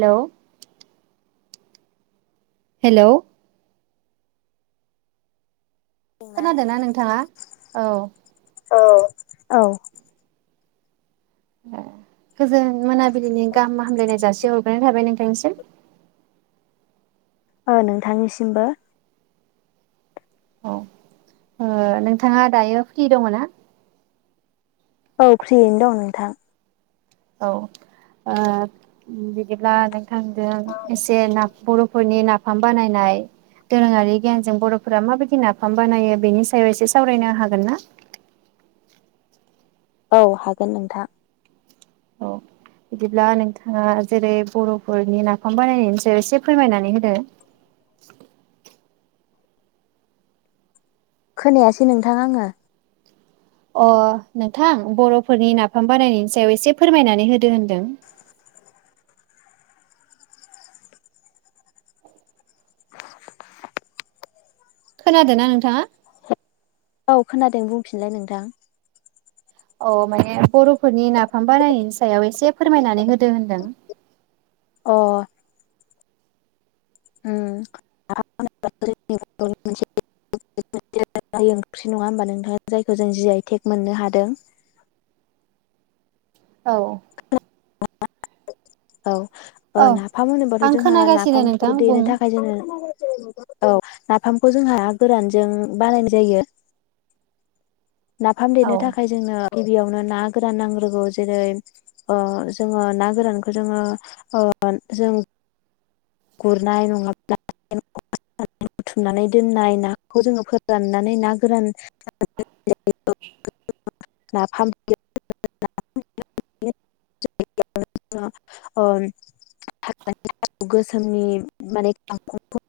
लौ हेलौ औ खोनादोंना नोंथाङा औ औ औ ए गोजोन मोनाबिलिनि गाहाम हामलायनाय जासि हरग्रोनाय थाबाय नोंथांनिसिम। ओ नोंथांनिसिमबो। औ ओ नोंथाङा दायो फ्रि दङ ना? औ फ्रियैनो दं नोंथां। औ ओ बिदिब्ला नोंथांजों एसे ना बर'फोरनि नाफाम बानायनाय दोरोङारि गियानजों बर'फोरा माबायदि नाफाम बानायो बेनि सायाव एसे सावरायनो हागोन ना? औ हागोन नोंथां। औ बिदिब्ला नोंथाङा जेरै बर'फोरनि नाफाम बानायनायनि सायाव एसे फोरमायनानै होदो? खोनायासै नोंथां आङो। अ नोंथां बर'फोरनि नाफाम बानायनायनि सायाव एसे फोरमायनानै होदो होनदों। खोनादो ना नोंथाङा? औ खोनादों बुंफिनलाय नोंथां? औ माने बर'फोरनि नाफाम बानायनायनि सायाव एसे फोरमायनानै होदो होनदों। अ उम नाफाम होनोब्ला जोंनि बर'नि मोनसे [unintelligible] ओंख्रि नङा होमबा नोंथां जायखौ जों जि आइ टेक मोननो हादों। औ मा [unintelligible] औ ओ औ नाफाम होनोबाथ आं जोंहा खोनागासिनो नोंथां नाफामखौ बुं देनो थाखाय जोङो औ नाफामखौ जोंहा ना गोरानजों बानायनाय जायो। नाफाम औ देनो थाखाय जोंनो गिबियावनो ना गोरान नांग्रोगौ जेरै ओ जोङो ना गोरानखो जोङो ओ जों गुरनाय नङाब्ला [unintelligible] बुथुमनानै दोननाय नाखौ जोङो फोराननानै ना गोरान [unintelligible] [unintelligible] ओ [unintelligible] गोसोमनि माने [unintelligible]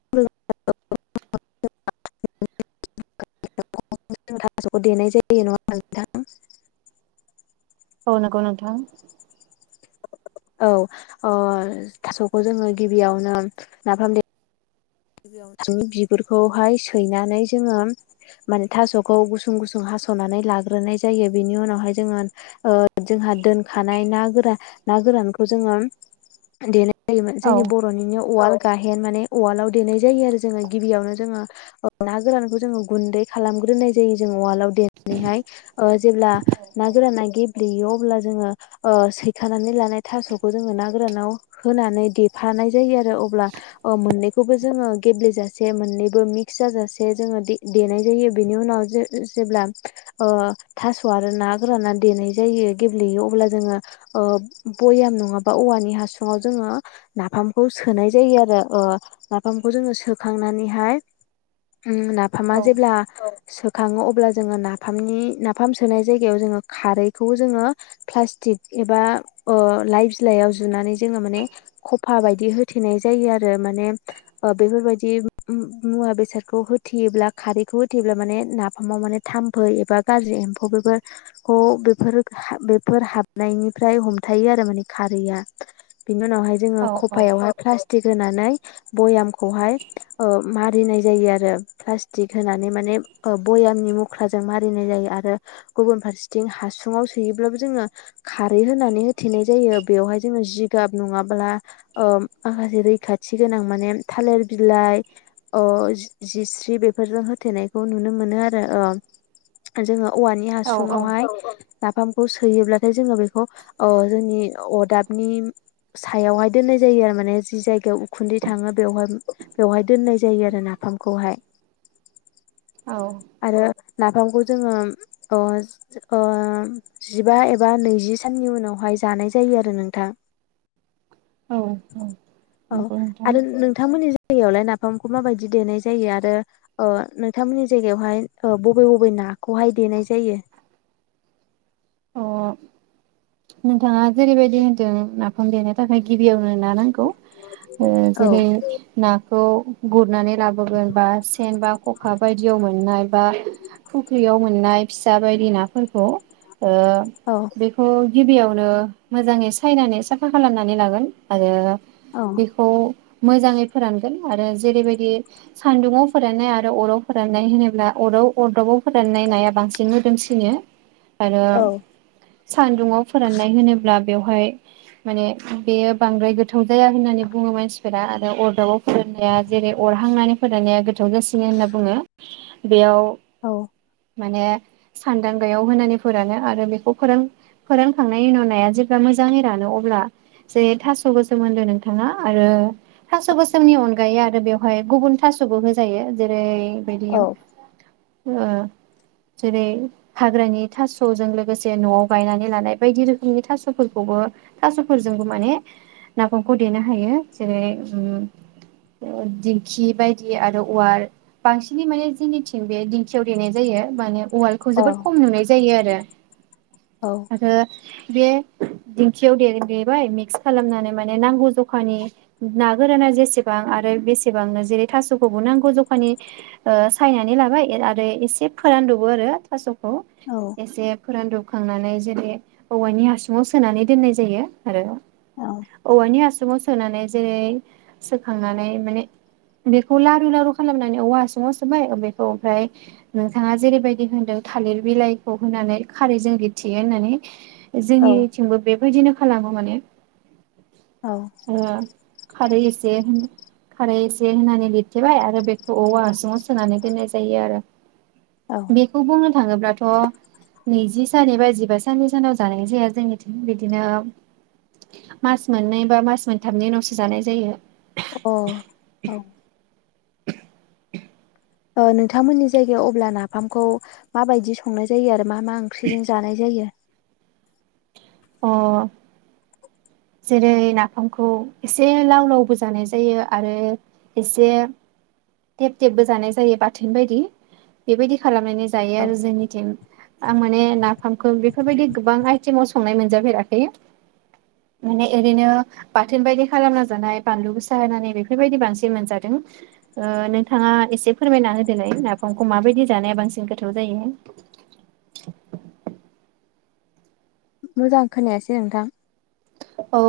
थास'खौ देनाय जायो नङा होनबा नोंथां [unintelligible] औ नगौ नोंथां। औ अ थास'खौ जोङो गिबियावनो नाफाम दे [unintelligible] बिगुरफोरखौहाय सैनानै जोङो माने थासखौ गुसुं गुसुं हासनानै लाग्रोनाय जायो बेनि उनावहाय जोङो ओ जोंहा दोनखानाय ना गोरान ना गोरानखौ जोङो दे जायोमोन औ जोंनि बर'निनो उवाल गाहेन माने उवालाव देनाय जायो आरो जोङो गिबियावनो जोङो ना गोरानखौ जोङो गुन्दै खालामग्रोनाय जायो जोङो उवालाव देनानैहाय ओ जेब्ला ना औ गोराना गेब्लेयो अब्ला जोङो ओ सैखानानै लानाय थासखौ जोङो ना गोरानाव होनानै देफानाय जायो आरो अब्ला अ मोननै खौबो जोङो गेब्लेेजासे मोननैबो मिक्स जाजासे जोङो दे-देनाय जायो बेनि उनाव जे-जेब्ला ओ थास' आरो ना गोरा देनाय जायो गेब्लेयो अब्ला जोङो ओ बयाम नङाबा औवानि हासुङाव जोङो नाफामखौ सोनाय जायो आरो ओ नाफामखौ जोङो सोखांनानैहाय ओम औ नाफामा जेब्ला औ [unintelligible] खाङो अब्ला जोङो नाफामनि नाफाम सोनाय जायगायाव जोङो खारैखौ जोङो प्लास्टिक एबा ओ लाइ बिलाइयाव जुनानै जोङो माने खफा बायदि होथेनाय जायो आरो माने बेफोरबायदि मुवा बेसादखौ होथेयोब्ला खारैखौ होथेयोब्ला माने नाफामाव माने थाम्फै एबा गाज्रि एम्फौ बेफोरखौ बेफोर बेफोर हाबनायनिफ्राय हमथायो आरो माने खारैया। बिनि उनावहाय जोङो औ खफायावहाय प्लास्टिक होनानै [unintelligible] बयाम खौहाय ओ मारिनाय जायो आरो प्लास्टिक होनानै माने ओ भयामनि मुख्राजों मारिनाय जायो आरो गुबुन फारसेथिं हासुङाव सोयोब्लाबो जोङो खारै होनानै होथेनाय जायो बेवहाय जोङो जिगाब नङाब्ला ओ माखासे रैखा थि गोनां माने थालिर बिलाइ अ जिस्रि बेफोरजों होथेनायखौ नुनो मोनो आरो अ जोङो। औवानि हासुङावहाय औ औ नाफामखौ सोयोब्लाथाय जोङो बेखौ अ जोंनि अदाबनि सायावहाय दोननाय जायो आरो माने जि जायगायाव उखुन्दै थाङो बेवहाय बेवहाय दोननाय जायो आरो नाफामखौहाय। औ आरो नाफामखौ जोङो अ अ जिबा एबा नैजि साननि उनावहाय जानाय जायो आरो नोंथां। औ [inaudible] औ नंगौ नोंथां आरो नोंथांमोननि जायगायावलाय नाफामखौ माबायदि देनाय जायो आरो अ नोंथांमोननि जायगायावहाय ओ बबे बबे नाखौहाय देनाय जायो? अ नोंथाङा जेरैबायदि होनदों नाफाम देनो थाखाय गिबियाव ना नांगौ औ जेरै ना खौ गुरनानै लाबोगोन बा सेन बा खखा बायदियाव मोननाय बा फुख्रियाव मोननाय फिसा बायदि नाफोरखौ ओ औ बेखौ गिबियावनो मोजाङै सायनानै साफा खालामनानै लागोन आरो औ बेखौ मोजाङै फोरानगोन आरो जेरैबायदि सान्दुङाव फोराननाय आरो अराव फोराननाय होनोब्ला अराव अरदाबाव फोराननाय नाया बांसिन मोदोमसिनो। आरो सान्दुङाव फोराननाय होनोब्ला बेवहाय माने बेयो बांद्राय गोथाव जाया होननानै बुङो मानसिफोरा आरो अरदाबाव फोराननाया जेरै- अरहांनानै फोराननाया गोद थावजासिनो होनना बुङो। बेयाव औ माने सान्दांगायाव होनानै फोरानो आरो बेखौ फोरों फोरोंखांनायनि उनाव नाया जेब्ला मोजाङै रानो अब्ला जे थास' गोसोम होनदों नोंथाङा आरो थास' गोसोमनि अनगायै आरो बेवहाय गुबुन थास'बो होजायो जेरै- बेबायदि औ ओ जेरै- हाग्रानि थास'जों लोगोसे से न'आव गायनानै लानाय बायदि रोखोमनि थास'फोरखौबो थास'फोरजोंबो माने नाफामखौ देनो हायो जेरै- ओम ओ दिंखि बायदि आरो अवार बांसिनै माने जोंनिथिं बे दिंखियाव देनाय जायो माने उवालखौ जोबोद औ खम नुनाय जायो आरो। औ आरो बे दिंखियाव दे-देेबाय मिक्स खालामनानै माने नांगौ जखानि ना गोराना जेसेबां आरो बेसेबांनो जेरै- थास'खौबो नांगौ जखानि ओ सायनानै लाबाय आरो एसे फोरानद'बो आरो थास' खौ औ एसे फोरानद'ब खांनानै जेरै- औवायनि हासुङाव सोनानै दोननाय जायो आरो औ औवानि हासु सुङाव सोनानै जेरै- सोखांनानै माने बेखौ लारु लारु खालामनानै औवा हासुङाव सोबाय बेखौ ओमफ्राय नोंथाङा जेरैबायदि होनदों थालिर बिलाइखौ होनानै खारैजों बिथियो होननानै। औ जोंनिथिंबो बेबायदिनो खालामो माने ओह। खारै एसे होन खारै एसे होनानै लिरथेबाय आरो बेखौ औवा हासुङाव सोनानै दोननाय जायो आरो। औ अ बेखौ बुंनो थाङोब्लाथ' नैजिस [unintelligible] एबा जिबा साननि सानाव जानायजाया जोंनिथिं बिदिनो मास मोननै बा मास मोनथामनि उनावसो जानाय जायो। अह औ। ओ नोंथांमोननि जायगायाव अब्ला नाफामखौ माबादि संनाय जायो आरो मा मा ओंख्रिजों जानाय जायो? अह। जेरै- नाफामखौ एसे लाव लावबो जानायजायो आरो एसे टेब टेबबो जानायजायो बाथोन बायदि बेबायदि खालामनानै जायो आरो जोंनिथिं आं माने नाफामखौ बेफोरबायदि गोबां आइटेमाव संनाय मोनजाफेराखै। माने एरैनो बाथोन बायदि खालामना जानाय बानलुगोसा होनानै बेफोरबायदि बांसिन मोनजादों ओ नोंथाङा एसे फोरमायना होदोलाय नाफामखौ माबायदि जानाया बांसिन गोथाव जायो। मोजां खोनायासै नोंथां। औ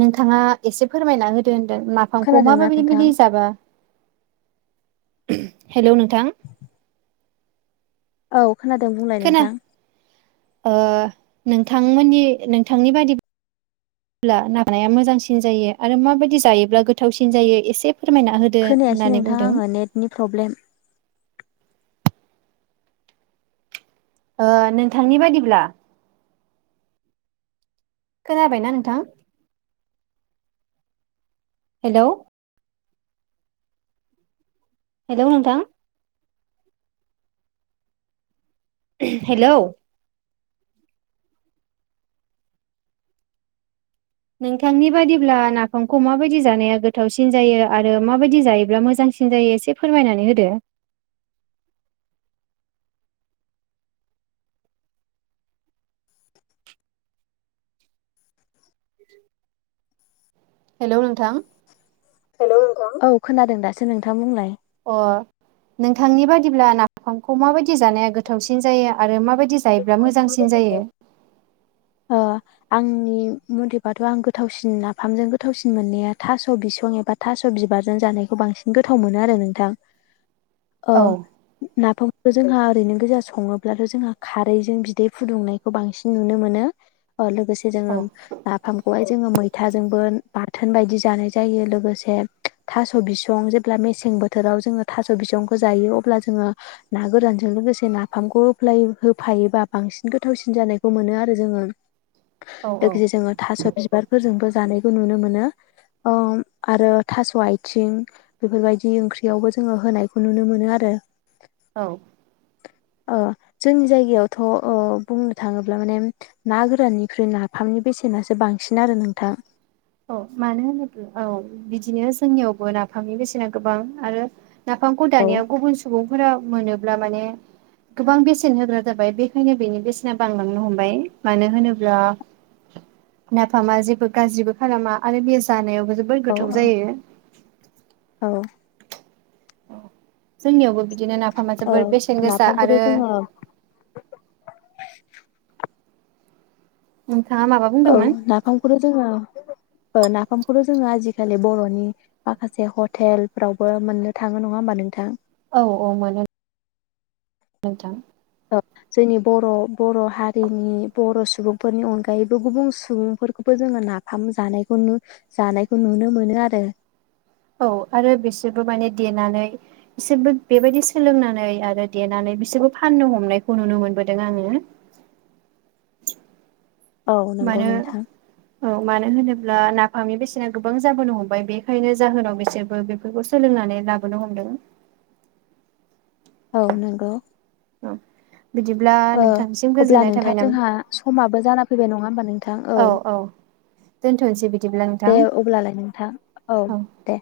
नोंथाङा एसे फोरमायना होदो होन दों नाफामखौ मा खोनादोंना मामिदि नोंथां मिदि जाबा। हेलौ नोंथां। औ। खोनादों बुंलाय नोंथां। ओह नोंथांमोननि नोंथांनि बादिब्ला माया मोजांसिनजायो आरो माबादि जायोब्ला गोथावसिनजायो एसे फोरमायना होदो खोनायासै होननानै नोंथां बुंदों आङो नेथनि प्रब्लेम। ओह नोंथांनि बायदिब्ला। खोनाबायना नोंथां हेलौ हेलौ नोंथां। उम हेलौ नोंथांनि बायदिब्ला नाफामखौ माबायदि जानाया गोथावसिनजायो आरो माबायदि जायोब्ला मोजांसिनजायो एसे फोरमायनानै होदो। हेलौ नोंथां। हेलौ नोंथां औ खोनादोंदासो नोंथांङा बुंलाय अह नोंथांनि बादिब्ला नाफामखौ माबादि जानाया गोथावसिनजायो आरो माबादि जायोब्ला मोजांसिन जायो। ओह आंनि मुथैबाथ आं गोथावसिन नाफामजों गोथावसिन मोननाया थास बिसं एबा थास बिबारजों जानायखौ बांसिन गोथाव मोनोआरो नोंथां। औ ओह नाफाम जोंहा ओरैनोगोजा सङोब्लाथ जोंहा खारैजों बिदै फुदुंनायखौ बांसिन नुनोमोनो। ओह लोगोसेजोङो औ नाफाम खौहाय जोङो मैथाजोंबो बाथोन बायदि जानाय जायो लोगोसे थास' बिसं जेब्ला मेसें बोथोराव जोङो थास' बिसंखौ जायो अब्ला जोङो ना गोरानजों लोगोसे नाफामखौ होफ्ला होफायोबा बांसिन गोथावसिन जानायखौ मोनो आरो जोङो। औ औ लोगोसे जोङो थास' बिबारफोरजोंबो जानायखौ नुनो मोनो अ आरो थास' आथिं बेफोरबायदि ओंख्रियावबो जोङो होनायखौ नुनो मोनो आरो औ अह जोंनि जायगायावथ' ओ बुंनो थाङोब्ला माने ना गोराननिख्रुइ नाफामनि बेसेनासो बांसिन आरो नोंथां। औ मानो होनोब्ला औ बिदिनो जोंनियावबो नाफामनि बेसेना गोबां आरो नाफामखौ औ दानायाव गुबुन सुबुं फोरा मोनोब्ला माने गोबां बेसेन होग्रा जाबाय बेखायनो बेनि बेसेना बांलांनो हमबाय मानो होनोब्ला नाफामा जेबो गाज्रि खालामा आरो बे जानायावबो जोबोर औ गोथाव औ जायो। औ जोंनियावबो बि दिनो नाफामा ओ जोबोर बेसेन गोसा नाफामखौथ' आरो जोङो उम औ नाफामखौथ' जोङो ओ नाफामखौथ' जोङो आजिखालि बर'नि माखासे हटेलफ्रावबो मोननो थाङो नङा होमबा नोंथां? औ औ मोनो नोंथां। ओ जोंनि बर' बर' हारिनि बर' सुबुं सुबुंफोरनि अनगायैबो गुबुन सुबुंफोरखौबो जोङो नाफाम जानायखौ जानायखौ नुनो मोनो आरो औ आरो बिसोरबो माने देनानै बिसोरबो बेबायदि सोलोंनानै आरो देनानै बिसोरबो फाननो हमनायखौ नुनो मोनबोदों आङो। औ नंगौ मानो नोंथां औ मानो होनो ब्ला नाफामनि बेसेना गोबां जाबोनो हमबाय बेखायनो जाहोनाव बिसोरबो बेफोरखौ सोलोंनानै लाबोनो हमदों। औ नंगौ। औ बिदिब्ला ओ नोंथांसिम अब्ला गोजोननाय नोंथां थाबाय जोंहा नामा समाबो जाना फैबाय नङा होमबा नोंथां। औ दोनथ'नोसै बिदिब्ला नोंथां दे अब्लालाय नोंथां औ दे।